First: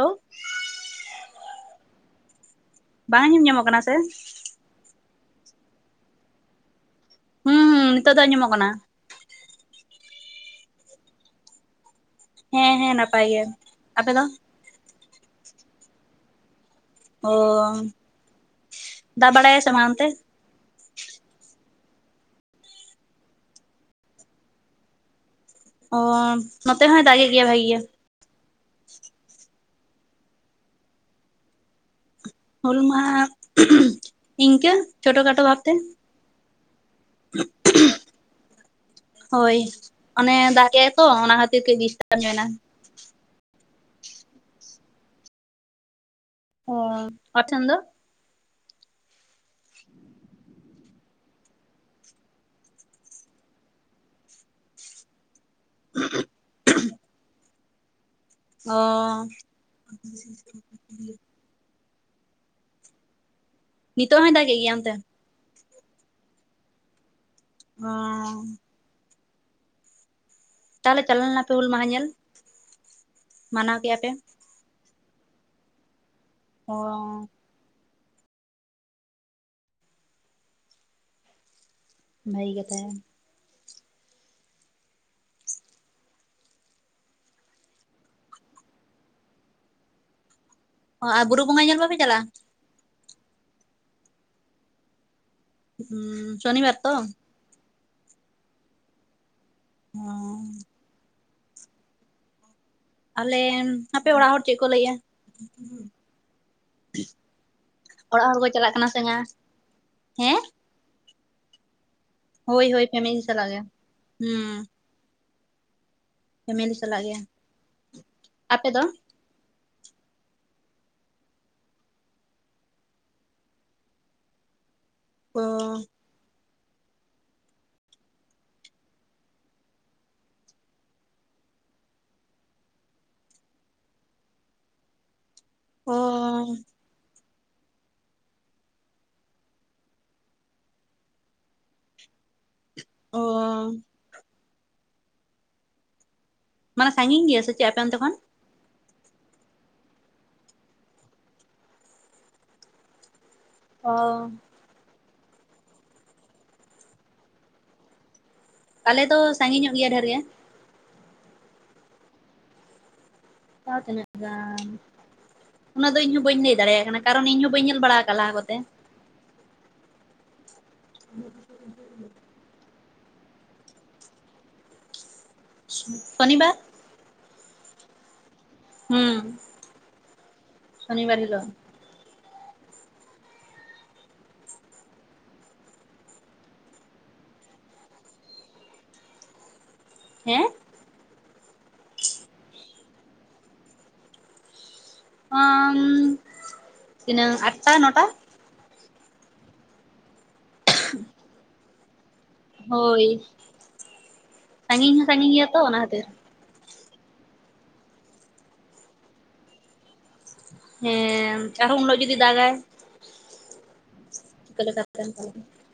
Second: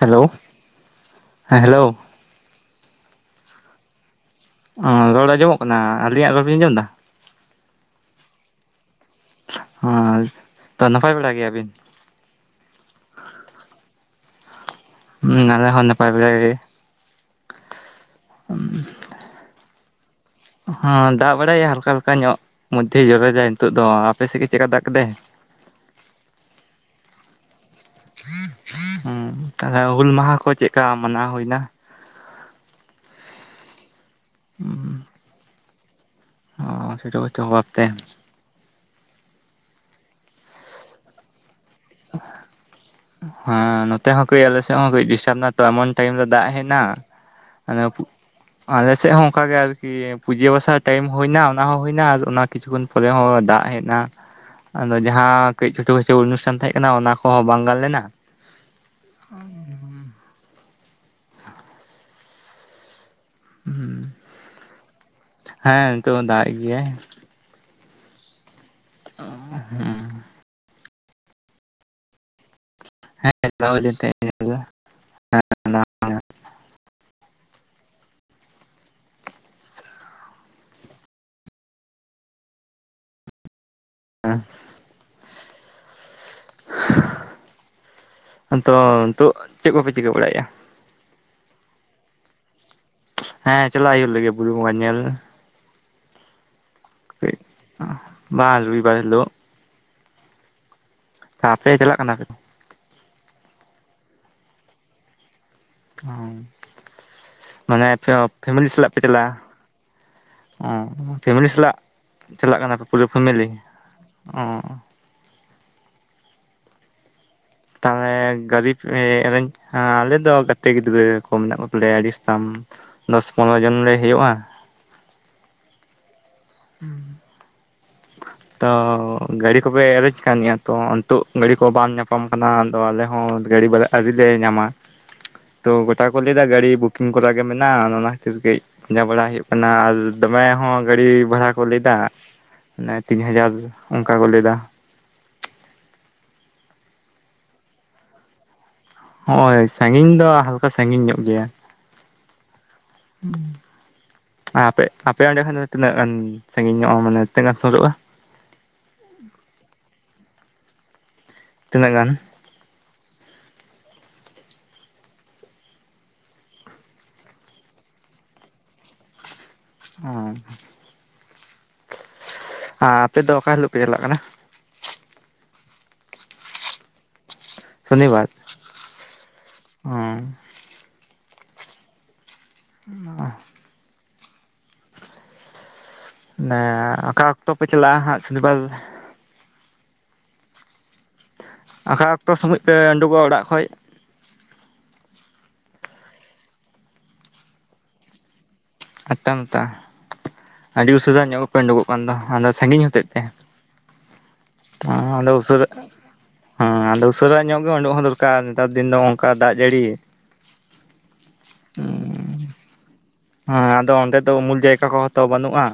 Hello ᱦᱮᱸ hello ᱵᱟᱝ ᱟᱡᱸᱚᱢ ᱧᱟᱢᱚᱜ ᱠᱟᱱᱟ ᱥᱮ? ᱚ ᱨᱚᱲ ᱟᱸᱡᱚᱢᱚᱜ ᱠᱟᱱᱟ ᱟᱹᱞᱤᱧᱟᱜ ᱵᱟᱵᱤᱱ ᱟᱸᱡᱚᱢ ᱮᱫᱟ? ᱦᱩᱸ-ᱦᱩᱸ ᱱᱤᱛᱚᱜ ᱫᱚ ᱟᱸᱡᱚᱢᱚᱜ ᱠᱟᱱᱟ᱾ ᱚᱸ ᱛᱚ ᱱᱟᱯᱟᱭ ᱵᱟᱲᱟ ᱜᱮᱭᱟᱵᱤᱱ? ᱦᱮᱸ-ᱦᱮᱸ ᱱᱟᱯᱟᱭ ᱜᱮ ᱟᱯᱮ ᱫᱚᱼᱼ ᱦᱩᱸ ᱟᱞᱮ ᱦᱚᱸ ᱱᱟᱯᱟᱭ ᱵᱟᱲᱟ ᱜᱮ᱾ ᱳᱻ ᱩᱸᱦ ᱫᱟᱜ ᱵᱟᱲᱟᱭᱟᱭ ᱥᱮ ᱵᱟᱝ ᱚᱱᱛᱮ? ᱦᱮᱸ ᱫᱟᱜ ᱵᱟᱲᱟᱭᱟ ᱦᱟᱞᱠᱟ-ᱦᱟᱞᱠᱟ ᱧᱚᱜ ᱢᱚᱫᱽᱫᱷᱮᱭ ᱡᱚᱨᱚᱭᱫᱟᱭ ᱱᱤᱛᱚᱜ ᱫᱚ, ᱟᱯᱮᱥᱮᱫ ᱜᱮ ᱪᱮᱫ ᱠᱟ ᱫᱟᱜ ᱠᱮᱫᱟᱭ? ᱚᱸ ᱱᱚᱛᱮ ᱦᱚᱸᱭ ᱫᱟᱜᱮᱫ ᱜᱮᱭᱟ ᱵᱷᱟᱜᱤ ᱜᱮ᱾ ᱛᱟᱦᱚᱞᱮ ᱦᱩᱞ ᱢᱟᱦᱟ ᱠᱚ ᱪᱮᱫᱠᱟ ᱢᱟᱱᱟᱣ ᱦᱩᱭᱮᱱᱟ? ᱦᱩᱞ ᱢᱟᱦᱟ ᱤᱱᱠᱟᱹ ᱪᱷᱳᱴ-ᱠᱷᱟᱴᱳ ᱵᱷᱟᱵᱛᱮ᱾ [unintelligible] ᱦᱚᱨ ᱛᱮ᱾ ᱦᱳᱭ ᱚᱱᱮ ᱫᱟᱜ ᱜᱮᱜᱟᱭ ᱛᱚ ᱚᱱᱟ ᱠᱷᱟᱹᱛᱤᱨ ᱛᱮ ᱰᱤᱥᱴᱟᱵ ᱧᱚᱜ ᱮᱱᱟ᱾ ᱦᱮᱸ ᱱᱚᱛᱮ ᱦᱚᱸ ᱠᱟᱹᱡ ᱟᱞᱮᱥᱮᱫ ᱦᱚᱸ ᱠᱟᱹᱡ ᱰᱤᱥᱴᱟᱵ ᱱᱟ ᱛᱚ, ᱮᱢᱚᱱᱼᱼ ᱴᱟᱭᱤᱢ ᱨᱮ ᱫᱟᱜ ᱦᱮᱡ ᱚ ᱮᱱᱟ, ᱟᱯᱮ ᱴᱷᱮᱱ ᱫᱚ ᱟᱫᱚ ᱟᱞᱮᱥᱮᱫ ᱦᱚᱸ ᱚᱱᱠᱟ ᱜᱮ ᱟᱨᱠᱤ ᱯᱩᱡᱟᱹ ᱵᱟᱥᱟᱼᱼ ᱴᱟᱭᱤᱢ ᱦᱩᱭᱱᱟ ᱚᱱᱟ ᱦᱚᱸ ᱦᱩᱭᱱᱟ ᱚᱱᱟ ᱠᱤᱪᱷᱩᱜᱟᱱ ᱯᱚᱨᱮ ᱦᱚᱸ ᱫᱟᱜ ᱦᱮᱸᱡ ᱮᱱᱟ, ᱟᱫᱚ ᱡᱟᱦᱟᱸᱼᱼ ᱠᱟᱹᱡ ᱪᱷᱳᱴᱳ ᱠᱟᱪᱷᱩ ᱚᱱᱩᱴᱷᱟᱱ ᱛᱟᱦᱮᱸ ᱠᱟᱱᱟ ᱚᱱᱟ ᱠᱚᱦᱚᱸ ᱵᱟᱝ ᱜᱟᱱ ᱞᱮᱱᱟ᱾ ᱚᱸᱻ ᱱᱤᱛᱚᱜ ᱦᱚᱸᱭ ᱫᱟᱜᱮᱫ ᱜᱮᱭᱟ ᱚᱱᱛᱮ? ᱦᱮᱸ ᱱᱤᱛᱚᱜ ᱦᱚ ᱫᱟᱜ ᱮᱫ ᱜᱮᱭᱟᱭ᱾ ᱚᱸ [unintelligible] ᱦᱩᱸ ᱛᱟᱦᱞᱮ ᱪᱟᱞᱟ ᱞᱮᱱᱟᱯᱮ ᱦᱩᱞ ᱢᱟᱦᱟ ᱧᱮᱞ? ᱦᱮᱸ ᱪᱟᱞᱟᱣ ᱢᱟᱱᱟᱣ ᱦᱳᱭ ᱞᱮᱱ ᱠᱮᱜᱼᱟ ᱯᱮ ᱛᱟᱦᱮᱸᱜ [unintelligible] ᱚᱸ ᱵᱷᱟᱹᱜᱤ [unintelligible] ᱦᱮᱸ ᱦᱮᱸ ᱛᱳ ᱱᱤᱛᱚᱜ ᱪᱮᱜ ᱠᱚᱯᱮ ᱪᱤᱠᱟᱹ ᱵᱟᱲᱟᱭᱮᱜ-ᱟ? ᱚᱸ ᱟᱨ ᱵᱩᱨᱩ ᱵᱚᱸᱜᱟ ᱧᱮᱞ ᱵᱟᱯᱮ ᱪᱟᱞᱟᱣ-ᱟ? ᱦᱮᱸ ᱪᱟᱞᱟᱜ ᱦᱩᱭᱩᱜ ᱞᱟᱹᱜᱤᱜ ᱵᱩᱨᱩ ᱵᱚᱸᱜᱟ ᱧᱮᱞ᱾ ᱦᱩᱸ ᱥᱚᱱᱤᱵᱟᱨ ᱛᱚ, [unintelligible] ᱵᱟᱝ ᱨᱩᱵᱤᱵᱟᱨ ᱦᱤᱞᱳᱜ, ᱦᱚᱸ ᱟᱯᱮ ᱪᱟᱞᱟᱜ ᱠᱟᱱᱟ ᱯᱮ? ᱟᱞᱮ-ᱱ ᱦᱟᱯᱮ ᱚᱲᱟᱜ ᱦᱚᱲ ᱪᱮᱜ ᱠᱚ ᱞᱟᱹᱭ ᱮᱜ-ᱟ᱾ ᱢᱟᱱᱮ ᱚᱲᱟᱜ ᱦᱚᱲ ᱠᱚ ᱯᱷᱮᱢᱮᱞᱤ ᱪᱟᱞᱟᱜ ᱠᱟᱱᱟ ᱥᱮ ᱵᱟᱝᱟ᱾ ᱦᱮᱸ ᱚᱸ ᱯᱷᱮᱢᱮᱞᱤ ᱥᱟᱞᱟᱜ ᱪᱟᱞᱟᱜ ᱦᱳᱭ ᱠᱟᱱᱟ ᱠᱚ ᱦᱳᱭ ᱯᱩᱨᱟᱹ ᱯᱷᱮᱢᱮᱞᱤ, ᱥᱟᱞᱟᱜ ᱜᱮ ᱦᱩᱸ ᱚᱸ ᱯᱷᱮᱢᱮᱞᱤ ᱥᱟᱞᱟᱜ ᱜᱮ᱾ ᱛᱟᱦᱚᱞᱮ ᱟᱯᱮ ᱜᱟᱨᱤᱯ ᱫᱚ? ᱮᱸ ᱮᱨᱮᱸᱧᱡᱼᱼ ᱦᱟᱸ ᱟᱞᱮ ᱫᱚ ᱜᱟᱛᱮ ᱜᱤᱫᱽᱨᱟᱹ ᱠᱚ ᱢᱮᱱᱟᱜ ᱠᱚᱛᱟᱞᱮᱭᱟ ᱟᱹᱰᱤ ᱟᱥᱛᱟᱢ ᱫᱚᱥ-ᱯᱚᱱᱨᱚ ᱡᱚᱱ ᱞᱮ ᱦᱳᱭᱩᱜ-ᱟ᱾ ᱚᱻ ᱦᱩᱸ ᱛᱚ ᱜᱟᱹᱰᱤ ᱠᱚᱯᱮ ᱮᱨᱮᱡ ᱠᱟᱱ ᱜᱮᱭᱟ ᱛᱚ ᱱᱤᱛᱚᱜ ᱜᱟᱹᱰᱤ ᱠᱚ ᱵᱟᱢ ᱧᱟᱯᱟᱢ ᱠᱟᱱᱟ ᱟᱫᱚ ᱟᱞᱮ ᱦᱚᱸᱼᱼ ᱜᱟᱹᱲᱤ ᱵᱟᱞᱟ ᱟᱹᱣᱨᱤ ᱞᱮ ᱧᱟᱢᱟ [inaudible] ᱛᱚ ᱜᱚᱴᱟ ᱠᱚ ᱞᱟᱹᱭᱫᱟ ᱜᱟᱹᱲᱤ ᱵᱩᱠᱤᱝ ᱠᱚᱨᱟ ᱜᱮ ᱢᱮᱱᱟᱜᱼᱟ ᱚᱱᱟ ᱚᱱᱟ ᱠᱷᱟᱹᱛᱤᱨ ᱠᱟᱹᱡᱼᱼ ᱯᱟᱸᱡᱟ ᱵᱟᱲᱟ ᱦᱩᱭᱩᱜ ᱠᱟᱱᱟ ᱟᱨ ᱫᱚᱢᱮ ᱦᱚᱸ ᱜᱟᱹᱲᱤ ᱵᱷᱟᱲᱟ ᱠᱚ ᱞᱮᱭᱫᱟ ᱛᱤᱱ ᱚ ᱦᱟᱡᱟᱨ ᱚᱝᱠᱟ ᱠᱚ ᱞᱟᱹᱭᱫᱟ ᱢᱟᱱᱮ ᱥᱟᱺᱜᱤᱧ ᱜᱮᱭᱟ ᱥᱮ ᱪᱮᱜ ᱟᱯᱮ ᱚᱱᱛᱮ ᱠᱷᱚᱱᱼᱼ ᱦᱳᱭ ᱥᱟᱺᱜᱤᱧ ᱫᱚ ᱦᱟᱞᱠᱟ ᱥᱟᱺᱜᱤᱧ ᱧᱚᱜ ᱜᱮᱭᱟ ᱚᱻ ᱟᱨ ᱟᱯᱮ ᱟᱯᱮ ᱚᱸᱰᱮ ᱠᱷᱟᱱ ᱫᱚ ᱛᱤᱱᱟᱹᱜ ᱜᱟᱱ ᱥᱟᱺᱜᱤᱧᱚᱜᱼᱟ ᱢᱟᱱᱮ ᱛᱤᱱᱟᱹᱜ ᱥᱩᱨᱩᱜᱼᱟ ᱟᱞᱮ ᱫᱚ ᱥᱟᱺᱜᱤᱧᱚᱜ ᱜᱮᱭᱟ ᱰᱷᱮᱨ ᱜᱮᱼᱼ ᱛᱤᱱᱟᱹᱜ ᱜᱟᱱᱼᱼ ᱛᱟᱣ ᱛᱤᱱᱟᱹᱜ ᱜᱟᱱᱼᱼ ᱩᱱᱟᱜ ᱫᱚ ᱤᱧ ᱦᱚᱸ ᱵᱟᱹᱧ ᱞᱮᱭ ᱫᱟᱲᱮᱭᱟᱜ ᱠᱟᱱᱟ ᱠᱟᱨᱚᱱ ᱤᱧ ᱦᱚᱸ ᱵᱟᱹᱧ ᱧᱮᱞ ᱵᱟᱲᱟ ᱟᱠᱟᱜᱼᱟ ᱞᱟᱦᱟ ᱠᱚ ᱛᱮᱼᱼ ᱚᱻ [inaudible] [unintelligible] ᱟᱯᱮ ᱫᱚ ᱚᱠᱟ ᱦᱤᱞᱳᱜ ᱯᱮ ᱪᱟᱞᱟᱜ ᱠᱟᱱᱟ ᱥᱚᱱᱤᱵᱟᱨ ᱥᱚᱱᱤᱵᱟᱨ ᱦᱩᱸ ᱚᱸ ᱥᱚᱱᱤ ᱵᱟᱨ ᱦᱤᱞᱳᱜ ᱚ ᱱᱮ ᱚᱠᱟ ᱚᱠᱛᱚ ᱯᱮ ᱪᱟᱞᱟᱜᱼᱟ ᱦᱟᱸᱜ ᱥᱚᱱᱤᱵᱟᱨᱼᱼ ᱦᱮᱸ ᱚᱠᱟ ᱚᱠᱛᱚ ᱥᱚᱢᱚᱡ ᱯᱮ ᱩᱸᱰᱩᱠᱚᱜᱼᱟ ᱚᱲᱟᱜ ᱠᱷᱚᱡᱼᱼ ᱟᱻᱢ ᱛᱤᱱᱟᱹᱜ ᱟᱴᱴᱟ ᱱᱚᱴᱟᱼᱼ ᱟᱴᱴᱟ ᱱᱚᱴᱟ ᱟᱹᱰᱤ ᱩᱥᱟᱹᱨᱟ ᱧᱚᱜᱚᱜ ᱯᱮ ᱩᱸᱰᱩᱜᱚᱜᱼᱼ ᱠᱚᱸᱫᱚ ᱦᱟᱸᱰᱮ ᱥᱟᱺᱜᱤᱧ ᱦᱳᱭ ᱦᱚᱛᱮᱡ ᱛᱮ ᱥᱟᱺᱜᱤᱧ ᱦᱚᱸ ᱚᱸᱰᱮ ᱥᱟᱺᱜᱤᱧ ᱜᱮᱭᱟ ᱛᱚ ᱩᱥᱟᱹᱨᱟᱜᱼᱼ ᱚᱱᱟ ᱠᱷᱟᱹᱛᱤᱨ ᱦᱮᱸ ᱟᱫᱚ ᱩᱥᱟᱹᱨᱟ ᱧᱚᱜ ᱜᱮ ᱳᱸᱰᱳᱜ ᱦᱚᱸ ᱫᱚᱨᱠᱟᱨ ᱱᱮᱛᱟᱨ ᱫᱤᱱ ᱫᱚ ᱚᱝᱠᱟ ᱫᱟᱜ ᱡᱟᱹᱲᱤᱼᱼ ᱦᱮᱸ ᱟᱨᱦᱚᱸ ᱩᱱ ᱦᱤᱞᱚᱜ ᱡᱩᱫᱤ ᱫᱟᱜᱟᱭᱼᱼ ᱦᱮᱸ ᱟᱫᱚ ᱚᱸᱰᱮ ᱫᱚ ᱩᱢᱩᱞ ᱡᱟᱭᱜᱟ ᱠᱚ ᱞᱮᱠᱟᱛᱮᱢ ᱛᱚ ᱪᱟᱞᱟᱜᱼᱟ? ᱵᱟᱹᱱᱩᱜᱼᱟ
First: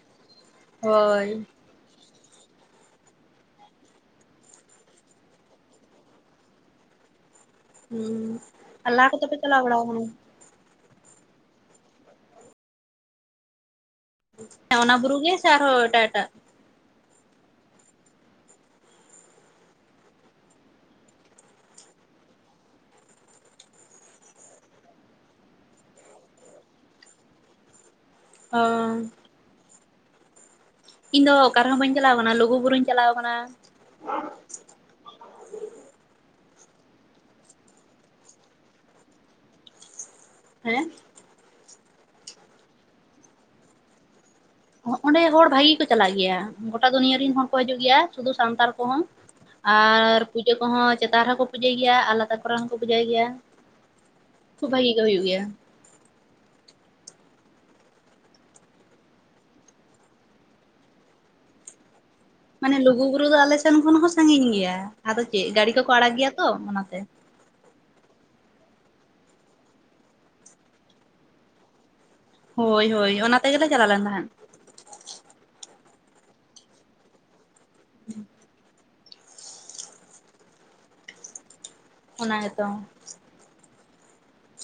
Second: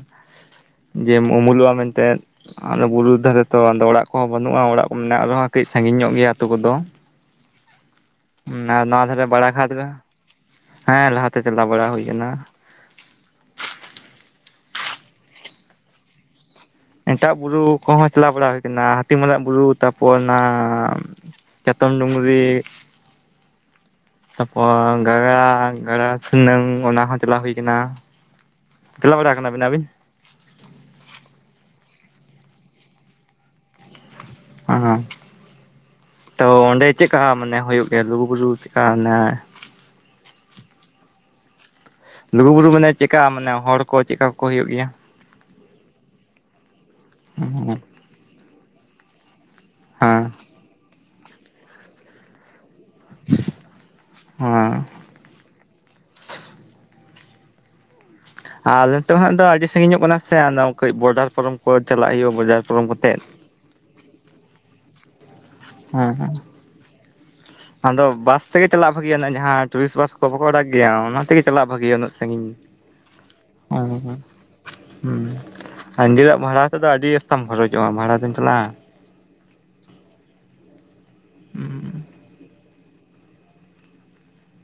ᱡᱮᱢ ᱦᱳᱭ ᱩᱢᱩᱞᱚᱜᱼᱟ ᱢᱮᱱ ᱛᱮᱫᱼᱼ ᱟᱫᱚ ᱵᱩᱨᱩ ᱫᱷᱟᱨᱮ ᱛᱚ ᱟᱫᱚ ᱚᱲᱟᱜ ᱠᱚ ᱦᱚᱸ ᱵᱟᱹᱱᱩᱜᱼᱟ ᱚᱲᱟᱜ ᱠᱚ ᱢᱮᱱᱟᱜ ᱨᱮᱦᱚᱸ ᱠᱟᱹᱡ ᱥᱟᱺᱜᱤᱧ ᱧᱚᱜ ᱜᱮᱭᱟ ᱟᱹᱛᱩ ᱠᱚᱫᱚ ᱾ ᱦᱩᱸ ᱦᱩᱸ ᱱᱚᱣᱟ ᱟᱨ ᱱᱚᱣᱟ ᱞᱟᱦᱟ ᱫᱷᱟᱨᱮ ᱠᱚᱫᱚ ᱯᱮ ᱵᱟᱲᱟ ᱪᱟᱞᱟᱣ ᱠᱷᱟᱛ ᱵᱟᱲᱟᱣ ᱫᱚ ᱠᱟᱱᱟ? ᱦᱮᱸ ᱞᱟᱦᱟ ᱛᱮ ᱪᱟᱞᱟᱣ ᱵᱟᱲᱟ ᱦᱩᱭ ᱠᱟᱱᱟ ᱾ ᱦᱮᱸ ᱚᱱᱟ ᱵᱩᱨᱩ ᱜᱮ ᱥᱮ ᱟᱨ ᱦᱚᱸ ᱮᱴᱟᱜ ᱮᱴᱟᱜ? ᱮᱴᱟᱜ ᱵᱩᱨᱩ ᱠᱚ ᱦᱚᱸ ᱪᱟᱞᱟᱣ ᱵᱟᱲᱟ ᱦᱩᱭ ᱟᱠᱟᱱᱟ ᱦᱟᱹᱛᱤᱢᱟᱨᱟᱜ ᱵᱩᱨᱩ ᱛᱟᱨᱯᱚᱨ ᱚᱱᱟᱼᱼ ᱪᱮᱛᱚᱱ ᱰᱩᱝᱨᱤᱼᱼ ᱛᱟᱯᱚᱨ ᱜᱟᱜᱟᱲ ᱜᱟᱰᱟ ᱥᱩᱱᱟᱹᱢ ᱚᱱᱟ ᱦᱚᱸ ᱪᱟᱞᱟᱣ ᱦᱩᱭ ᱟᱠᱟᱱᱟ ᱚ ᱾ ᱪᱟᱞᱟᱣ ᱵᱟᱲᱟ ᱠᱟᱱᱟ ᱵᱮᱱ ᱟᱹᱵᱤᱱ? ᱤᱧ ᱫᱚ ᱚᱠᱟ ᱨᱮ ᱦᱚᱸ ᱵᱟᱹᱧ ᱪᱟᱞᱟᱣ ᱟᱠᱟᱱᱟ ᱞᱩᱜᱩᱵᱩᱨᱩᱧ ᱪᱟᱞᱟᱣ ᱟᱠᱟᱱᱟ ᱾ ᱦᱮᱸ ᱛᱚ ᱚᱸᱰᱮ ᱪᱮᱫᱠᱟ ᱢᱟᱱᱮ ᱦᱩᱭᱩᱜ ᱜᱮᱭᱟ ᱞᱩᱜᱩᱼᱵᱩᱨᱩ ᱪᱮᱫᱠᱟ ᱚᱱᱮᱼᱼ ᱦᱮᱸᱜ ᱞᱩᱜᱩᱼᱵᱩᱨᱩ ᱢᱟᱱᱮ ᱪᱮᱫᱠᱟ ᱢᱟᱱᱮ ᱦᱚᱲ ᱠᱚ ᱪᱮᱫᱠᱟ ᱠᱚ ᱦᱮᱡᱩᱜ ᱜᱮᱭᱟ? ᱚᱸᱰᱮ ᱦᱚᱲ ᱵᱷᱟᱜᱮ ᱠᱚ ᱪᱟᱞᱟᱜ ᱜᱮᱭᱟ ᱜᱳᱴᱟ ᱫᱩᱱᱤᱭᱟᱹ ᱨᱮᱱ ᱦᱚᱲ ᱠᱚ ᱦᱮᱸ ᱦᱤᱡᱩᱜ ᱜᱮᱭᱟ ᱥᱩᱫᱷᱩ ᱥᱟᱱᱛᱟᱲ ᱠᱚᱦᱚᱸ ᱾ ᱟᱨ ᱯᱩᱡᱟᱹ ᱠᱚ ᱦᱚᱸ ᱪᱮᱛᱟᱱ ᱨᱮ ᱦᱚᱸ ᱠᱚ ᱯᱩᱡᱟᱹ ᱜᱮᱭᱟ [unintelligible] ᱠᱚᱨᱮ ᱦᱚᱸᱠᱚ ᱯᱩᱡᱟᱹᱭ ᱜᱮᱭᱟ, ᱠᱷᱩᱵ ᱦᱮᱸ ᱵᱷᱟᱜᱤ ᱜᱮ ᱦᱩᱭᱩᱜ ᱜᱮᱭᱟ ᱾ ᱟᱨ ᱱᱤᱛᱚᱜ ᱦᱟᱸᱜ ᱫᱚ ᱟᱹᱰᱤ ᱥᱟᱺᱜᱤᱧᱚᱜ ᱠᱟᱱᱟ ᱥᱮ ᱟᱫᱚ ᱠᱟᱹᱡ ᱵᱚᱰᱟᱨ ᱯᱚᱨᱚᱢ ᱠᱚ ᱪᱟᱞᱟᱜ ᱦᱩᱭᱩᱜ ᱢᱟᱱᱮ ᱞᱩᱜᱩ ᱵᱩᱨᱩ ᱫᱚ ᱟᱞᱮ ᱥᱮᱱ ᱠᱷᱚᱱ ᱦᱚᱸ ᱥᱟᱺᱜᱤᱧ ᱜᱮᱭᱟ, ᱟᱫᱚ ᱪᱮᱫ ᱜᱟᱹᱰᱤ ᱠᱚᱠᱚ ᱦᱮᱸ ᱟᱲᱟᱜ ᱜᱮᱭᱟ ᱦᱮᱸ ᱛᱚ ᱚᱱᱟᱛᱮ ᱾ ᱟᱫᱚ ᱵᱟᱥ ᱛᱮᱜᱮ ᱪᱟᱞᱟᱜ ᱵᱷᱟᱜᱮᱭᱟ? ᱡᱟᱦᱟᱸ ᱴᱩᱨᱤᱥᱴ ᱵᱟᱥ ᱠᱚ ᱵᱟᱠᱚ ᱟᱲᱟᱜ ᱜᱮᱭᱟ ᱚᱱᱟᱛᱮᱜᱮ ᱪᱟᱞᱟᱜ ᱵᱷᱟᱜᱮᱭᱟ? ᱦᱳᱭ ᱦᱳᱭ ᱚᱱᱟ ᱛᱮᱜᱮᱞᱮ ᱪᱟᱞᱟᱣ ᱞᱮᱱ ᱛᱟᱦᱮᱸᱱ ᱾ ᱦᱩᱸ ᱱᱤᱡᱮᱨᱟᱜ ᱵᱷᱟᱲᱟ ᱛᱮᱫᱚ ᱟᱹᱰᱤ ᱟᱥᱛᱟᱢ ᱠᱷᱚᱨᱚᱪᱚᱜᱼᱟ ᱵᱷᱟᱲᱟ ᱫᱚᱧ ᱪᱟᱞᱟᱜᱼᱟ, ᱩᱸ ᱚᱱᱟ ᱜᱮᱛᱚ᱾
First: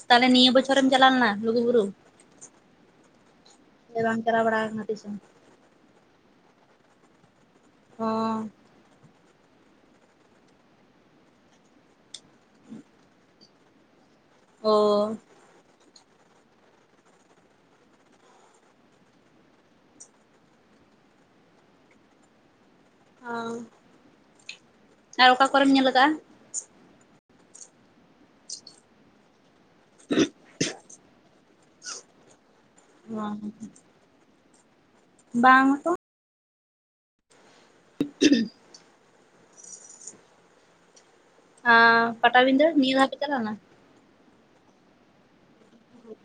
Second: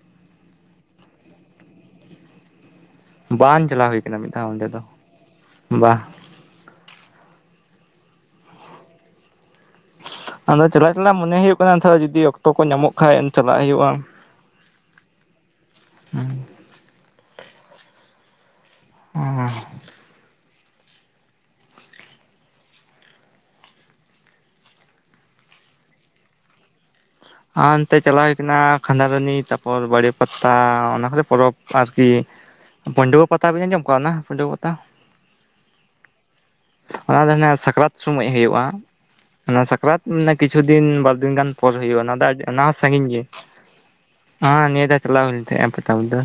ᱛᱟᱦᱚᱞᱮ ᱱᱤᱭᱟᱹ ᱵᱚᱪᱚᱨᱮᱢ ᱪᱟᱞᱣ ᱞᱮᱱᱟ ᱞᱩᱜᱩᱵᱩᱨᱩ? ᱵᱟᱝ ᱪᱟᱞᱟᱣ ᱥᱮ ᱦᱩᱭ ᱵᱟᱢ ᱠᱟᱱᱟ ᱢᱤᱫ ᱪᱟᱞᱟᱣ ᱫᱷᱟᱣ ᱵᱟᱲᱟ ᱚᱸᱰᱮ ᱫᱚ, ᱟᱠᱟᱱᱟ ᱛᱤᱥᱦᱚᱸ? ᱵᱟ ᱚ᱾ ᱟᱫᱚ ᱪᱟᱞᱟᱜ ᱪᱟᱞᱟᱜ ᱢᱚᱱᱮ ᱦᱩᱭᱩᱜ ᱠᱟᱱᱟ ᱡᱩᱫᱤ ᱚᱠᱛᱚ ᱠᱚ ᱧᱟᱢᱚᱜ ᱠᱷᱟᱡ ᱪᱟᱞᱟᱜ ᱦᱩᱭᱩᱜᱼᱟ ᱾ ᱚ᱾ ᱦᱩᱸ᱾ ᱚᱸ᱾ ᱚᱝ ᱟᱨ ᱚᱠᱟ ᱠᱚᱨᱮᱢ ᱧᱮᱞ ᱠᱟᱟᱜᱼᱟ? ᱟᱨ ᱚᱱᱛᱮ ᱪᱟᱞᱟᱣ ᱦᱩᱭ ᱠᱟᱱᱟ ᱠᱷᱟᱸᱫᱷᱟᱨᱟᱱᱤ ᱛᱟᱯᱚᱨ ᱵᱟᱲᱮ ᱯᱟᱛᱟ ᱚᱱᱟ ᱠᱚᱨᱮ ᱯᱚᱨᱚᱵᱽ ᱟᱨᱠᱤ ᱯᱟᱹᱰᱣᱟᱹ ᱯᱟᱛᱟ ᱵᱤᱱ ᱟᱸᱡᱚᱢ ᱠᱟᱜ ᱚᱱᱟ ᱯᱟᱹᱱᱰᱣᱟᱹ ᱯᱟᱛᱟ? ᱵᱟᱝ ᱦᱚᱛᱚ ᱾ ᱚᱱᱟ ᱫᱚ ᱱᱮ ᱥᱟᱠᱨᱟᱛ ᱥᱚᱢᱳᱡ ᱦᱩᱭᱩᱜᱼᱟ ᱾ ᱚᱱᱟ ᱥᱟᱠᱨᱟᱛ ᱚᱱᱮ ᱠᱤᱪᱷᱩ ᱫᱤᱱ ᱵᱟᱨ ᱫᱤᱱ ᱜᱟᱱ ᱯᱚᱨ ᱦᱩᱭᱩᱜᱼᱟ ᱚᱱᱟ ᱫᱚ, ᱚᱱᱟ ᱯᱟᱴᱟᱵᱤᱸᱫᱟᱹ ᱦᱚᱸ ᱱᱤᱭᱟᱹ ᱫᱷᱟᱣ ᱥᱟᱺᱜᱤᱧ ᱯᱮ ᱜᱮ᱾ ᱪᱟᱞᱟᱣ ᱞᱮᱱᱟ? ᱦᱮᱸ ᱱᱤᱭᱟᱹ ᱫᱷᱟᱣ ᱪᱟᱞᱟᱣ ᱦᱩᱭ ᱞᱮᱱ ᱛᱟᱦᱮᱸᱱᱟ ᱯᱟᱴᱟ ᱵᱤᱸᱫᱟᱹ,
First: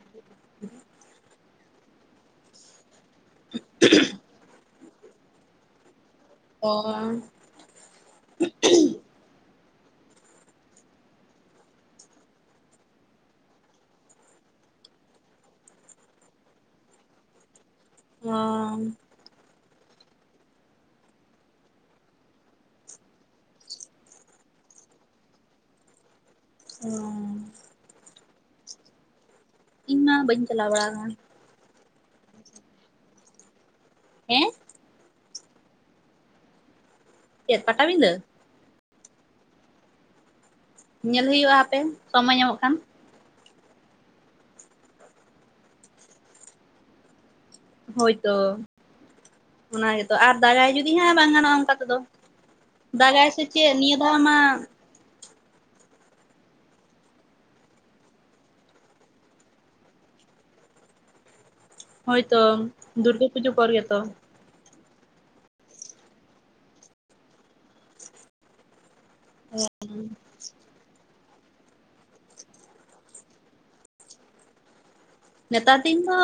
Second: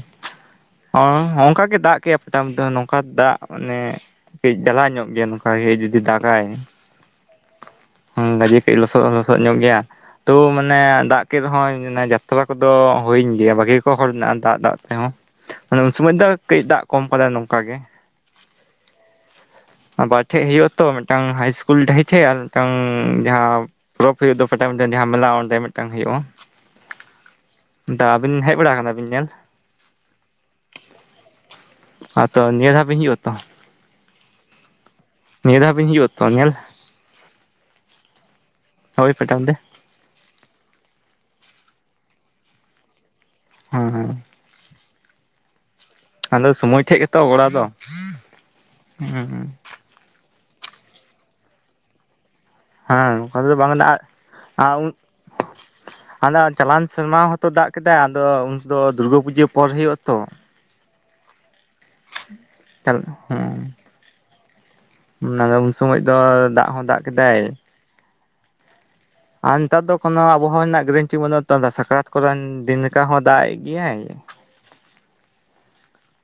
ᱚ ᱚᱱᱠᱟ ᱜᱮ ᱫᱟᱜ ᱠᱮᱫ ᱟᱭ ᱯᱟᱴᱟ ᱵᱤᱸᱫᱟᱹ ᱚᱝᱠᱟ ᱫᱟᱜ ᱢᱟᱱᱮ ᱠᱟᱹᱡ ᱡᱟᱞᱟ ᱧᱚᱜ ᱜᱮᱭᱟ ᱱᱚᱝᱠᱟ ᱜᱮ ᱡᱩᱫᱤ ᱫᱟᱜ ᱟᱭ ᱚ ᱦᱩᱸ ᱜᱟᱡᱮ ᱠᱟᱹᱡ ᱞᱚᱥᱚᱫ ᱞᱚᱥᱚᱫ ᱧᱚᱜ ᱜᱮᱭᱟ ᱾ ᱛᱚ ᱢᱟᱱᱮ ᱫᱟᱜ ᱠᱮᱫ ᱨᱮᱦᱚᱸᱭ ᱡᱟᱛᱨᱟ ᱠᱚᱫᱚ ᱦᱩᱭᱮᱧ ᱜᱮᱭᱟ ᱵᱷᱟᱜᱤ ᱠᱚ ᱦᱚᱲ ᱢᱮᱱᱟᱜᱼᱟ ᱫᱟᱜ ᱫᱟᱜ ᱛᱮᱦᱚᱸ᱾ ᱢᱟᱱᱮ ᱩᱱ ᱥᱚᱢᱚᱭ ᱫᱚ ᱠᱟᱹᱡ ᱫᱟᱜ ᱠᱚᱢ ᱠᱟᱫᱟᱭ ᱱᱚᱝᱠᱟ ᱜᱮ ᱾ ᱚ᱾ ᱵᱟᱨ ᱴᱷᱮᱡ ᱦᱩᱭᱩᱜᱼᱟ ᱛᱚ ᱢᱤᱫᱴᱟᱝ ᱦᱟᱭ ᱤᱥᱠᱩᱞ ᱰᱟᱹᱦᱤ ᱴᱷᱮᱡ ᱟᱨ ᱢᱤᱫᱴᱟᱝ ᱡᱟᱦᱟᱸ ᱯᱚᱨᱚᱵᱽ ᱦᱩᱭᱩᱜ ᱫᱚ ᱡᱟᱦᱟᱸ ᱯᱟᱴᱟ ᱵᱤᱸᱫᱟᱹ ᱡᱟᱦᱟᱸ ᱢᱮᱞᱟ ᱚᱸᱰᱮ ᱢᱤᱫᱴᱟᱝ ᱦᱩᱭᱩᱜᱼᱟ ᱾ ᱚ᱾ ᱰᱟ ᱟᱹᱵᱤᱱ ᱦᱮᱡ ᱵᱟᱲᱟ ᱠᱟᱱᱟ ᱵᱤᱱ ᱧᱮᱞ? ᱤᱧ ᱢᱟ ᱵᱟᱹᱧ ᱪᱟᱞᱟᱣ ᱵᱟᱲᱟ ᱠᱟᱱ ᱾ ᱟᱛᱚ ᱱᱤᱭᱟᱹ ᱫᱷᱟᱣ ᱵᱤᱱ ᱦᱤᱡᱤᱜ ᱟᱛᱚ? ᱦᱮᱸ? ᱱᱤᱭᱟᱹ ᱫᱷᱟᱣ ᱵᱤᱱ ᱦᱤᱡᱩᱜᱼᱟ ᱛᱚ ᱧᱮᱞ? ᱪᱮᱫ ᱯᱟᱴᱟᱵᱤᱫᱟᱹ? ᱦᱳᱭ ᱯᱟᱴᱟᱵᱤᱸᱫᱟᱹ ᱧᱮᱞ ᱦᱩᱭᱩᱜᱼᱟ ᱦᱟᱯᱮᱱ ᱥᱚᱢᱚᱭ ᱧᱟᱢᱚᱜ ᱠᱷᱟᱱ᱾ ᱦᱩᱸ ᱦᱩᱸ ᱟᱫᱚ ᱥᱚᱢᱚᱭ ᱴᱷᱮᱡ ᱜᱮᱛᱚ ᱜᱚᱲᱟ ᱫᱚ᱾ ᱦᱳᱭᱛᱚ ᱦᱮᱸ ᱦᱮᱸ ᱚᱱᱟ ᱜᱮᱛᱚ ᱟᱨ ᱫᱟᱨᱟᱭ ᱡᱩᱫᱤ ᱦᱮᱸ ᱵᱟᱝ ᱜᱟᱱᱚᱜᱼᱟ ᱚᱱᱠᱟ ᱛᱮᱫᱚ᱾ ᱦᱮᱸ ᱫᱟᱜᱟᱭ ᱱᱚᱝᱠᱟ ᱥᱮ ᱫᱚ ᱵᱟᱝ ᱪᱮᱫ ᱠᱟᱱᱟ ᱱᱤᱭᱟᱹ ᱫᱷᱟᱣ ᱢᱟ ᱦᱟᱸᱱᱮ ᱪᱞᱟᱣᱮᱱ ᱥᱮᱨᱢᱟ ᱦᱚᱸᱛᱚ ᱫᱟᱜ ᱠᱮᱫᱟᱭ ᱟᱫᱚ ᱩᱱᱫᱚ ᱫᱩᱨᱜᱟᱹ ᱯᱩᱡᱟᱹ ᱯᱚᱨ ᱦᱩᱭᱩᱜ ᱟᱛᱚ᱾ ᱦᱳᱭᱛᱚ ᱦᱮᱸ ᱫᱩᱨᱜᱟᱹ ᱯᱩᱡᱟᱹ ᱯᱚᱨ ᱜᱮᱛᱚ᱾ ᱟᱫᱚ ᱩᱱ ᱥᱚᱢᱚᱡ ᱫᱚ ᱫᱟᱜ ᱦᱚᱸ ᱫᱟᱜ ᱠᱮᱫᱟᱭ, ᱟᱨ ᱱᱮᱛᱟᱨ ᱫᱚ ᱠᱳᱱᱳ ᱟᱵᱚᱦᱟᱣᱟ ᱨᱮᱱᱟᱜ ᱜᱮᱨᱮᱱᱴᱤ ᱵᱟᱹᱱᱩᱜ ᱱᱤᱛ ᱫᱚ ᱥᱟᱠᱨᱟᱛ ᱠᱚᱨᱮᱱ ᱫᱤᱱ ᱞᱮᱠᱟ ᱦᱚᱸ ᱫᱟᱜ ᱮᱫ ᱜᱮᱭᱟᱭ᱾ ᱱᱮᱛᱟᱨ ᱫᱤᱱ ᱫᱚ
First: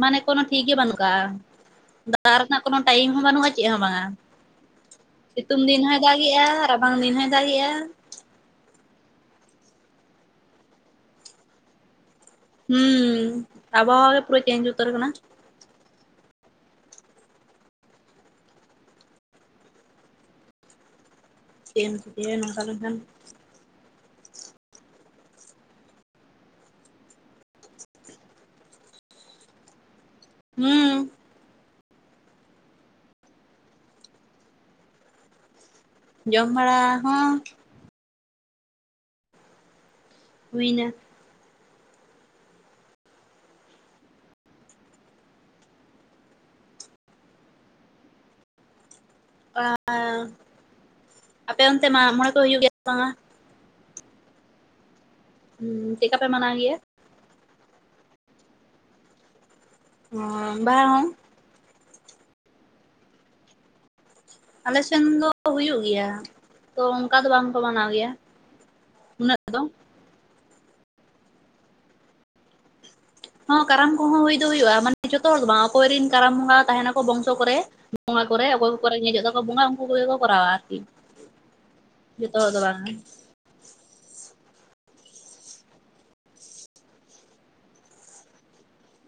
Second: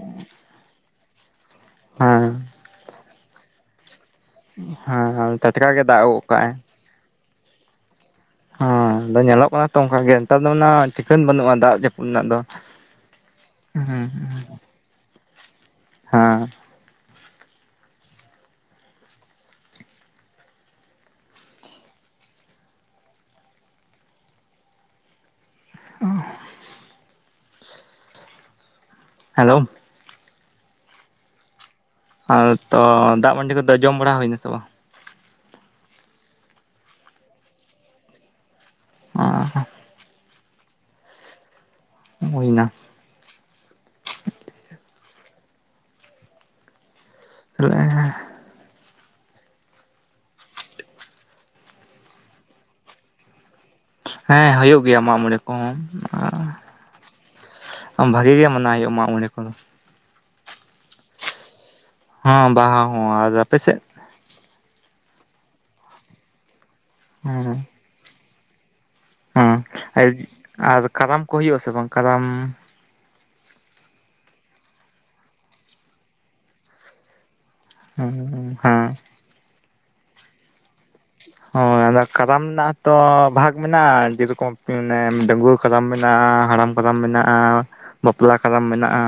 ᱢᱟᱱᱮ ᱠᱳᱱᱚ ᱴᱷᱤᱠ ᱜᱮ ᱵᱟᱹᱱᱩᱜ ᱟᱠᱟᱫᱟ ᱦᱮᱸ ᱟᱨ ᱨᱮᱱᱟᱜ ᱠᱚᱱᱳ ᱴᱟᱭᱤᱢ ᱦᱚᱸ ᱵᱟᱹᱱᱩᱜᱼᱟ ᱪᱮᱫ ᱦᱚᱸ ᱵᱟᱝ-ᱟ᱾ ᱦᱮᱸ ᱦᱮᱸ ᱥᱤᱛᱩᱝ ᱴᱟᱴᱠᱟ ᱜᱮ ᱫᱤᱱ ᱦᱚᱭ ᱫᱟᱜ ᱚᱜ ᱠᱟᱜᱼᱟᱭ᱾ ᱫᱟᱜᱮᱜᱼᱟ ᱨᱟᱵᱟᱝ ᱫᱤᱱ ᱦᱚᱭ ᱫᱟᱜ ᱮᱭᱟᱜᱼᱟ᱾ ᱦᱮᱸ ᱟᱫᱚ ᱧᱮᱞᱚᱜ ᱠᱟᱱᱟ ᱛᱚ ᱚᱱᱠᱟ ᱜᱮ ᱱᱮᱛᱟᱨ ᱫᱚ ᱚᱱᱟ ᱴᱷᱤᱠᱟᱹᱱ ᱵᱟᱹᱱᱩᱜᱼᱟ ᱫᱟᱜ ᱡᱟᱯᱩᱫ ᱨᱮᱱᱟᱜ ᱫᱚ᱾ ᱦᱩᱸ ᱦᱮᱸ ᱟᱵᱚᱦᱟ ᱜᱮ ᱯᱩᱨᱟᱹ ᱪᱮᱧᱡᱽ ᱩᱛᱟᱨ ᱠᱟᱱᱟ᱾ ᱦᱮᱸ ᱪᱤᱠᱟ. ᱭᱮᱱ ᱛᱟᱯᱮᱭᱟᱭ ᱱᱚᱝᱠᱟ ᱞᱮᱠᱷᱟᱱ᱾ [unintelligible] ᱦᱮᱞᱳ ᱦᱩᱸ ᱦᱮᱸ ᱛᱚ ᱫᱟᱜ ᱢᱟᱹᱰᱤ ᱠᱚᱫᱚ ᱡᱚᱢ ᱵᱟᱲᱟ ᱦᱩᱭᱮᱱᱟ ᱥᱮ ᱵᱟᱝ? ᱡᱚᱢ ᱵᱟᱲᱟ ᱦᱚᱸ᱾ ᱚ ᱦᱩᱭᱮᱱᱟ᱾ ᱦᱩᱭᱮᱱᱟ᱾ [unintelligible] [unintelligible] ᱟᱯᱮ ᱚᱱᱛᱮ ᱢᱟᱜ ᱢᱚᱬᱮ ᱠᱚ ᱦᱩᱭᱩᱜ ᱜᱮᱭᱟ ᱥᱮ ᱵᱟᱝ-ᱟ? ᱦᱮᱸ ᱦᱩᱭᱩᱜ ᱜᱮᱭᱟ ᱢᱟᱜ ᱢᱚᱬᱮ ᱦᱩᱸ ᱪᱮᱫᱠᱟ ᱯᱮ ᱢᱟᱱᱟᱣ ᱜᱮᱭᱟ ᱠᱚᱦᱚᱸ᱾ ᱵᱷᱟᱜᱤ ᱜᱮ ᱢᱟᱱᱟᱣ ᱦᱩᱭᱩᱜ ᱜᱮᱭᱟ ᱢᱟᱜ ᱢᱚᱬᱮ ᱠᱚᱫᱚ ᱾ ᱚ ᱵᱟᱦᱟ ᱦᱚᱸ ᱦᱮᱸ ᱵᱟᱦᱟ ᱦᱚᱸ ᱟᱨ ᱟᱯᱮ ᱥᱮᱫ? ᱟᱞᱮᱥᱮᱱ ᱫᱚ ᱦᱩᱭᱩᱜ ᱜᱮᱭᱟ, ᱛᱚ ᱚᱱᱠᱟ ᱫᱚ ᱦᱮᱸ ᱵᱟᱝᱠᱚ ᱢᱟᱱᱟᱣ ᱜᱮᱭᱟ᱾ ᱩᱱᱟᱹᱜ ᱦᱮᱸ ᱫᱚ ᱟᱨ, ᱟᱨ ᱠᱟᱨᱟᱢ ᱠᱚ ᱦᱩᱭᱩᱜ ᱟᱥᱮ ᱵᱟᱝ ᱠᱟᱨᱟᱢ? ᱦᱚ ᱠᱟᱨᱟᱢ ᱠᱚᱦᱚᱸ ᱦᱩᱭ ᱫᱚ ᱦᱩᱭᱩᱜᱼᱟ, ᱢᱟᱱᱮ ᱡᱷᱚᱛᱚ ᱦᱚᱲ ᱫᱚ ᱵᱟᱝ ᱚᱠᱚᱭ ᱨᱮᱱ ᱠᱟᱨᱟᱢ ᱵᱚᱸᱜᱟ ᱛᱟᱦᱮᱱᱟ ᱠᱚ ᱵᱚᱝᱥᱚ ᱠᱚᱨᱮ᱾ ᱦᱮᱸ ᱵᱚᱸᱜᱟ ᱠᱚᱨᱮ ᱚᱠᱚᱭ ᱠᱚᱨᱮ ᱨᱮᱸᱜᱮᱡᱽ ᱚᱜ ᱛᱟᱠᱚ ᱵᱚᱸᱜᱟ ᱩᱱᱠᱩ ᱠᱚᱜᱮ ᱠᱚ ᱠᱚᱨᱟᱣᱟ ᱟᱨᱠᱤ᱾ ᱦᱳᱭ, ᱟᱫᱚ ᱡᱚᱛᱚ ᱠᱟᱨᱟᱢ ᱦᱚᱲ ᱫᱚ ᱨᱮᱱᱟᱜ ᱵᱟᱝᱟ ᱦᱚᱛᱚ ᱵᱷᱟᱜ ᱢᱮᱱᱟᱜᱼᱟ, ᱡᱮᱨᱚᱠᱚᱢ ᱢᱟᱱᱮ ᱰᱟ. ᱝᱜᱩᱣᱟᱹ ᱠᱟᱨᱟᱢ ᱢᱮᱱᱟᱜᱼᱟ ᱦᱟᱲᱟᱢ ᱠᱟᱨᱟᱢ ᱢᱮᱱᱟᱜᱼᱟ, ᱵᱟᱯᱞᱟ ᱠᱟᱨᱟᱢ ᱢᱮᱱᱟᱜᱼᱟ᱾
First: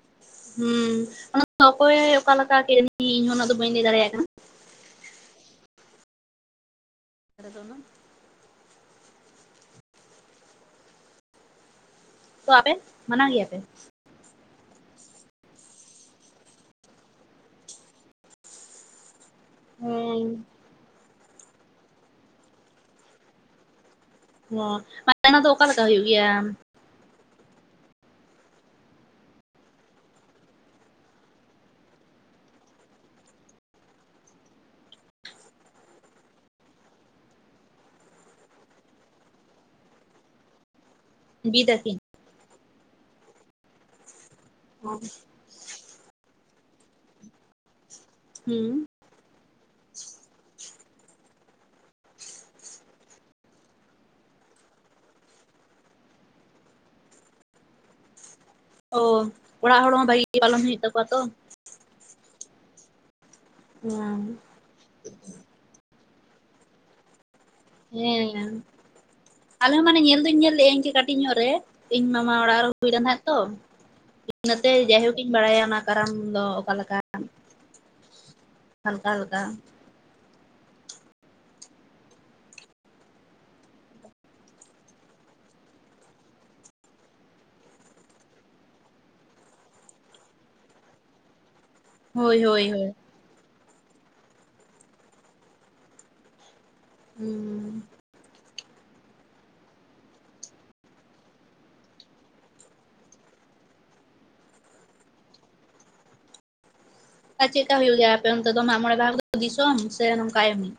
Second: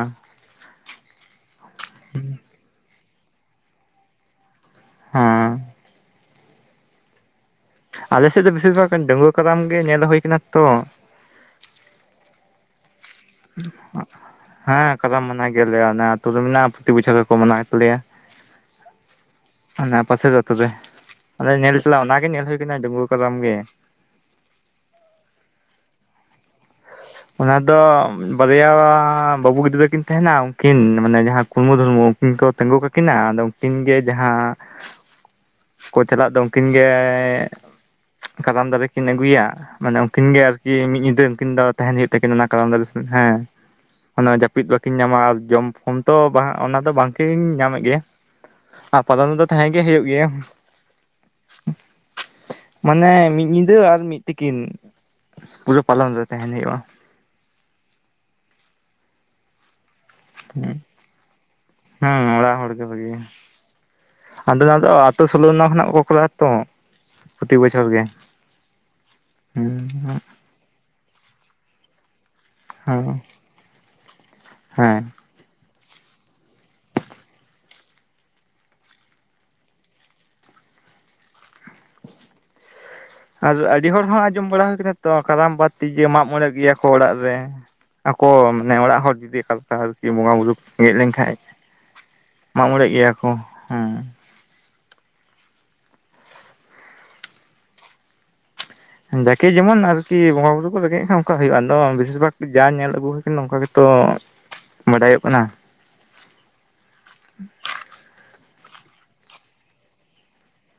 ᱦᱩᱸ ᱚᱱᱟ ᱚᱠᱚᱭ ᱚᱠᱟᱞᱮ ᱞᱮᱠᱟ ᱠᱤ ᱡᱟᱱᱤ ᱚᱱᱟ ᱫᱚ ᱵᱟᱹᱧ ᱞᱟᱹᱭ ᱫᱟᱲᱮᱭᱟᱜ ᱠᱟᱱᱟ᱾ ᱦᱮᱸ [unintelligible] ᱟᱞᱮ ᱥᱮᱫ ᱫᱚ ᱵᱤᱥᱤᱨ ᱵᱷᱟᱜᱽ ᱰᱟ. ᱝᱜᱩᱣᱟᱹ ᱠᱟᱨᱟᱢ ᱜᱮ ᱧᱮᱞ ᱦᱩᱭ ᱠᱟᱱᱟ ᱛᱚ᱾ ᱛᱚ ᱟᱵᱮᱱ ᱦᱮᱸ ᱠᱟᱨᱟᱢ ᱢᱟᱱᱟᱭ ᱜᱮᱭᱟ ᱟᱞᱮᱭᱟ ᱟᱞᱮ ᱟᱹᱛᱩ ᱨᱮ ᱢᱮᱱᱟᱜᱼᱟ ᱯᱨᱚᱛᱤ ᱵᱚᱪᱷᱚᱨ ᱜᱮᱠᱚ ᱢᱟᱱᱟᱣ ᱛᱟᱞᱮᱭᱟ᱾ ᱚᱱᱟ ᱦᱚᱸ ᱯᱟᱥᱮᱨ ᱟᱛᱩ ᱨᱮ, [unintelligible] ᱚᱱᱟ ᱜᱮ ᱧᱮᱞ ᱦᱩᱭ ᱟᱠᱟᱱᱟ ᱚᱱᱟᱜ ᱜᱮ ᱧᱮᱞ ᱦᱩᱭ ᱠᱟᱱᱟ ᱰᱟ. ᱝᱜᱩᱣᱟ. ᱠᱚᱟᱨᱟᱢ ᱜᱮ᱾ ᱚᱦ [unintelligible] ᱫᱚ ᱚᱠᱟᱞᱮᱠᱟ ᱦᱩᱭᱩᱜ? ᱚᱱᱟ ᱫᱚ ᱵᱟᱨᱭᱟ ᱵᱟᱹᱵᱩ ᱜᱤᱫᱽᱨᱟᱹ ᱠᱤᱱ ᱛᱟᱦᱮᱱᱟ ᱩᱱᱠᱤᱱ ᱢᱟᱱᱮ ᱡᱟᱦᱟᱸ ᱠᱩᱨᱢᱩ ᱫᱷᱚᱨᱢᱩ᱾ ᱠᱤᱱ ᱠᱚ ᱛᱤᱸᱜᱩ ᱠᱟᱠᱤᱱᱟ ᱟᱫᱚ ᱩᱱᱠᱤᱱ ᱜᱮ ᱡᱟᱦᱟᱸ [inaudible] ᱠᱚ ᱪᱟᱞᱟᱜ ᱫᱚ ᱩᱱᱠᱤᱱ ᱜᱮ ᱠᱟᱨᱟᱢ ᱫᱟᱨᱮ ᱠᱤᱱ ᱟᱹᱜᱩᱭᱟ ᱢᱟᱱᱮ ᱩᱱᱠᱤᱱ ᱜᱮ ᱟᱨᱠᱤ ᱢᱤᱫ ᱧᱤᱫᱟᱹ ᱩᱱᱠᱤᱱ ᱫᱚ ᱵᱤᱫ ᱟᱹᱠᱤᱱ? ᱛᱟᱦᱮᱸᱱ ᱦᱩᱭᱩᱜ ᱛᱟᱹᱠᱤᱱᱟ ᱠᱟᱨᱟᱢ ᱦᱮᱸ ᱡᱟᱹᱯᱤᱫ ᱵᱟᱹᱠᱤᱱ ᱧᱟᱢᱟ ᱟᱨ ᱡᱚᱢ ᱯᱷᱚᱢ ᱛᱚ ᱵᱟᱝ, ᱚᱱᱟ ᱫᱚ ᱵᱟᱝᱠᱤᱱ ᱧᱟᱢᱮᱫ ᱜᱮᱭᱟ ᱦᱩᱸ ᱟᱯᱟᱛᱚᱛᱚ ᱫᱚ ᱛᱟᱦᱮᱸ ᱜᱮ ᱦᱩᱭᱩᱜ ᱜᱮᱭᱟ᱾ ᱢᱟᱱᱮ ᱢᱤᱫ ᱧᱤᱫᱟᱹ ᱟᱨ ᱢᱤᱫᱼᱼ ᱛᱤᱠᱤᱱ ᱯᱩᱨᱟᱹ ᱯᱟᱞᱚᱱ ᱨᱮ ᱛᱟᱦᱮᱸᱱ ᱦᱩᱭᱩᱜᱼᱟ᱾ ᱚ ᱚᱲᱟᱜ ᱦᱚᱲ ᱦᱚᱸ ᱵᱷᱟᱜᱤ ᱜᱮ ᱯᱟᱞᱚᱱ ᱦᱩᱭᱩᱜ ᱛᱟᱠᱚᱣᱟ ᱛᱚᱼᱼ ᱦᱮᱸ ᱚᱲᱟᱜ ᱦᱚᱲ ᱜᱮ ᱵᱷᱟᱹᱜᱤ ᱜᱮ, ᱟᱫᱚ ᱚᱱᱟ ᱫᱚ ᱟᱛᱳ ᱥᱳᱞᱳ ᱟᱱᱟ ᱠᱷᱚᱱᱟᱜ ᱠᱚ ᱠᱚᱨᱟᱣ-ᱟ᱾ ᱛᱚ᱾ ᱯᱨᱚᱛᱤ ᱵᱚᱪᱷᱚᱨ ᱜᱮ ᱦᱮᱸ, ᱟᱞᱮ ᱦᱚᱸ ᱢᱟᱱᱮ ᱦᱮᱸ ᱧᱮᱞ ᱫᱩᱧ ᱧᱮᱞ ᱞᱮᱜ ᱟᱹᱧ ᱤᱱᱠᱟᱹ ᱠᱟᱹᱴᱤᱡ ᱧᱚᱜ ᱨᱮ᱾ ᱤᱧ ᱢᱟᱢᱟ ᱚᱲᱟᱜ ᱨᱮ ᱦᱩᱭ ᱞᱮᱱ ᱦᱮᱸ ᱛᱟᱦᱮᱸᱫ ᱛᱚ, ᱤᱱᱟᱹᱛᱮ ᱡᱟᱭ ᱦᱮᱸ ᱦᱳᱠ᱾ ᱤᱧ ᱵᱟᱲᱟᱭᱟ ᱚᱱᱟ ᱠᱟᱨᱟᱢ ᱫᱚ ᱚᱠᱟ ᱞᱮᱠᱟ ᱦᱟᱞᱠᱟ ᱦᱟᱞᱠᱟ᱾ ᱟᱨ ᱟᱹᱰᱤ ᱦᱚᱲ ᱦᱚᱸ ᱟᱸᱡᱚᱢ ᱵᱟᱲᱟ ᱦᱩᱭ ᱟᱠᱟᱱᱟ ᱛᱚ ᱠᱟᱨᱟᱢ ᱵᱟᱫ ᱛᱤ ᱡᱮ ᱢᱟᱜᱽ ᱢᱚᱬᱮᱜ ᱜᱮᱭᱟ ᱠᱚ ᱚᱲᱟᱜ ᱨᱮ᱾ ᱟᱠᱚ ᱢᱟᱱᱮ ᱚᱲᱟᱜ ᱦᱚᱲ ᱡᱩᱫᱤ ᱚᱠᱟ ᱞᱮᱠᱟ ᱟᱨᱠᱤ ᱵᱚᱸᱜᱟ ᱵᱩᱨᱩ ᱠᱚ ᱦᱮᱡ ᱞᱮᱱ ᱠᱷᱟᱱ᱾ ᱦᱳᱭ ᱦᱳᱭ ᱢᱟᱜᱽ ᱦᱳᱭ ᱢᱚᱬᱮᱜ ᱜᱮᱭᱟ ᱠᱚ ᱦᱩᱸ᱾ ᱦᱩᱸ᱾ ᱡᱟᱠᱮ ᱡᱮᱢᱚᱱ ᱟᱨ ᱠᱤ ᱵᱚᱸᱜᱟ ᱵᱩᱨᱩ ᱠᱚ ᱨᱮᱜᱮᱸᱡ ᱠᱷᱟᱱ ᱚᱱᱠᱟ ᱦᱩᱭᱩᱜᱼᱟ ᱟᱫᱚ ᱵᱤᱥᱤᱨ ᱵᱷᱟᱜᱽ ᱡᱟ ᱧᱮᱞ ᱟᱹᱜᱩ ᱦᱩᱭ ᱠᱟᱱᱟ ᱚᱱᱠᱟ ᱜᱮᱛᱚ᱾ ᱵᱟᱰᱟᱭᱚᱜ ᱠᱟᱱᱟ᱾ ᱟᱨ ᱪᱮᱠᱠᱟ ᱦᱩᱭᱩᱜ ᱜᱮᱭᱟ ᱟᱯᱮ ᱚᱱᱛᱮ ᱫᱚ ᱢᱟᱜᱽ ᱢᱚᱬᱮ ᱵᱟᱦᱟ ᱫᱤᱥᱚᱢ ᱥᱮ ᱱᱚᱝᱠᱟ ᱮᱢᱱᱤ?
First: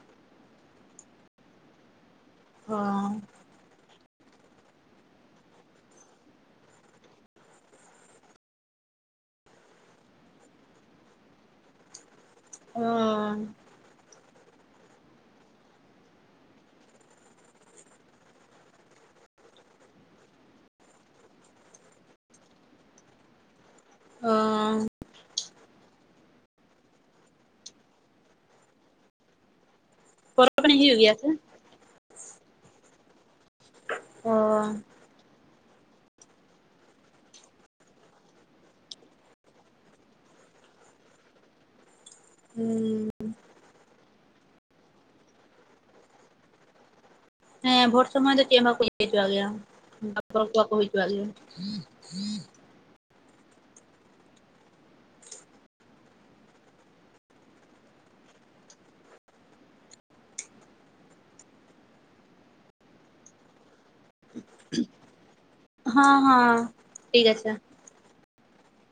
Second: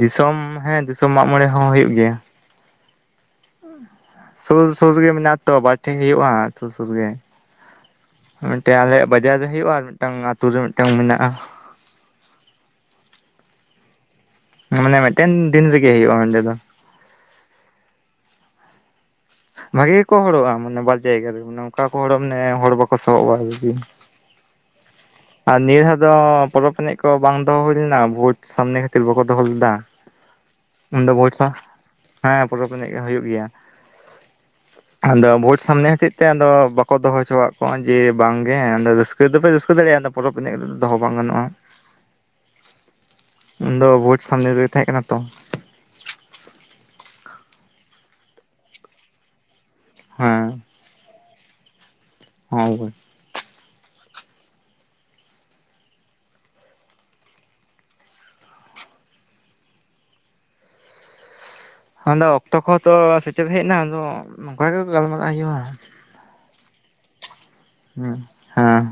ᱫᱤᱥᱚᱢ ᱦᱮᱸ ᱫᱤᱥᱚᱢ ᱢᱟᱜᱽ ᱢᱚᱬᱮ ᱦᱚᱸ ᱦᱩᱭᱩᱜ ᱜᱮᱭᱟ᱾ ᱦᱚᱸ᱾ [inaudible] ᱥᱩᱨᱼᱥᱩᱨ ᱜᱮ ᱢᱮᱱᱟᱜ-ᱟ ᱛᱚ ᱵᱟᱨ ᱴᱷᱮᱡ ᱜᱮ ᱦᱩᱭᱩᱜᱼᱟ ᱥᱩᱨᱼᱥᱩᱨ ᱜᱮ᱾ ᱢᱤᱫᱴᱟᱝ ᱟᱞᱮᱭᱟᱜ ᱵᱟᱡᱟᱨ ᱨᱮ ᱦᱩᱭᱩᱜᱼᱟ, ᱟᱨ ᱢᱤᱫᱴᱟᱝ ᱟᱛᱩ ᱨᱮ ᱢᱤᱫᱴᱟᱝ ᱢᱮᱱᱟᱜᱼᱟ᱾ ᱚᱻ ᱢᱟᱱᱮ ᱢᱤᱫᱴᱮᱱ ᱫᱤᱱ ᱨᱮᱜᱮ ᱦᱩᱭᱩᱜᱼᱟ ᱚᱸᱰᱮ ᱫᱚ᱾ ᱵᱷᱟᱜᱮ ᱜᱮᱠᱚ ᱦᱚᱲᱚᱜᱼᱟ ᱢᱟᱱᱮ ᱵᱟᱨ ᱡᱟᱭᱜᱟ ᱨᱮᱜᱮ ᱱᱟᱝᱠᱟ ᱠᱚ ᱦᱚᱲᱚᱜᱼᱟ ᱢᱟᱱᱮ ᱦᱚᱲ ᱵᱟᱠᱚ ᱥᱚᱦᱚᱵᱼᱟ ᱟᱨᱠᱤ᱾ ᱚ ᱟᱨ ᱱᱤᱭᱟᱹ ᱫᱷᱟᱣ ᱫᱚ ᱯᱚᱨᱚᱵᱽ ᱮᱱᱮᱡ ᱠᱚ ᱵᱟᱝ ᱫᱚᱦᱚ ᱦᱩᱭ ᱞᱮᱱᱟ ᱵᱷᱳᱴ ᱥᱟᱢᱱᱮ ᱠᱷᱟᱹᱛᱤᱨ ᱵᱟᱠᱚ ᱫᱚᱦᱚ ᱞᱮᱫᱟ᱾ ᱯᱚᱨᱚᱵᱽ ᱮᱱᱮᱡ ᱦᱩᱭᱩᱜ ᱩᱱᱫᱚ ᱜᱮᱭᱟ ᱥᱮ ᱵᱷᱳᱴ ᱥᱟ, ᱦᱮᱸ ᱯᱚᱨᱚᱵᱽ ᱮᱱᱮᱡ ᱦᱩᱭᱩᱜ ᱜᱮᱭᱟ᱾ ᱚᱻ ᱟᱫᱚ ᱵᱷᱳᱴ ᱥᱟᱢᱱᱮ ᱦᱚᱛᱮᱡ ᱛᱮ ᱟᱫᱚ ᱵᱟᱠᱚ ᱫᱚᱦᱚ ᱦᱚᱪᱚᱣᱟᱜ ᱠᱚᱣᱟ ᱡᱮ ᱵᱟᱝᱜᱮ ᱟᱫᱚ ᱨᱟᱹᱥᱠᱟᱹ ᱫᱚᱯᱮ ᱨᱟᱹᱥᱠᱟᱹ ᱫᱟᱲᱮᱭᱟᱜᱼᱟ, ᱟᱫᱚ ᱯᱚᱨᱚᱵᱽ ᱮᱱᱮᱡ ᱫᱚᱦᱚ ᱵᱟᱝ ᱜᱟᱱᱚᱜᱼᱟ᱾ ᱦᱩᱸᱻ ᱩᱱᱫᱚ ᱵᱷᱳᱴ ᱥᱟᱢᱱᱮ ᱨᱮᱜᱮ ᱛᱟᱦᱮᱸᱜ ᱠᱟᱱᱟ ᱛᱚ᱾ ᱦᱮᱸ ᱵᱷᱳᱴ ᱥᱚᱢᱚᱭ ᱫᱚ ᱪᱮᱫ ᱦᱚᱸ ᱵᱟᱠᱚ ᱤᱭᱟᱹ ᱦᱚᱪᱚᱣᱟᱜ ᱜᱮᱭᱟ, ᱵᱟᱠᱚ ᱯᱟᱨᱚᱵᱽ ᱠᱚ ᱦᱮᱸ ᱵᱟᱠᱚ ᱦᱩᱭ ᱦᱚᱪᱚᱣᱟᱜ ᱜᱮᱭᱟ᱾ [unintelligible] ᱟᱫᱚ ᱚᱠᱛᱚ ᱠᱚᱦᱚᱸ ᱛᱚ ᱥᱮᱴᱮᱨ ᱦᱮᱡ ᱮᱱᱟ, ᱟᱫᱚ ᱱᱚᱝᱠᱟ ᱜᱮ ᱜᱟᱞᱢᱟᱨᱟᱜ ᱦᱩᱭᱩᱜᱼᱟ᱾ ᱦᱚᱸ ᱦᱚᱸ ᱴᱷᱤᱠ ᱟᱪᱷᱮ᱾ ᱦᱩᱸ ᱦᱮᱸ᱾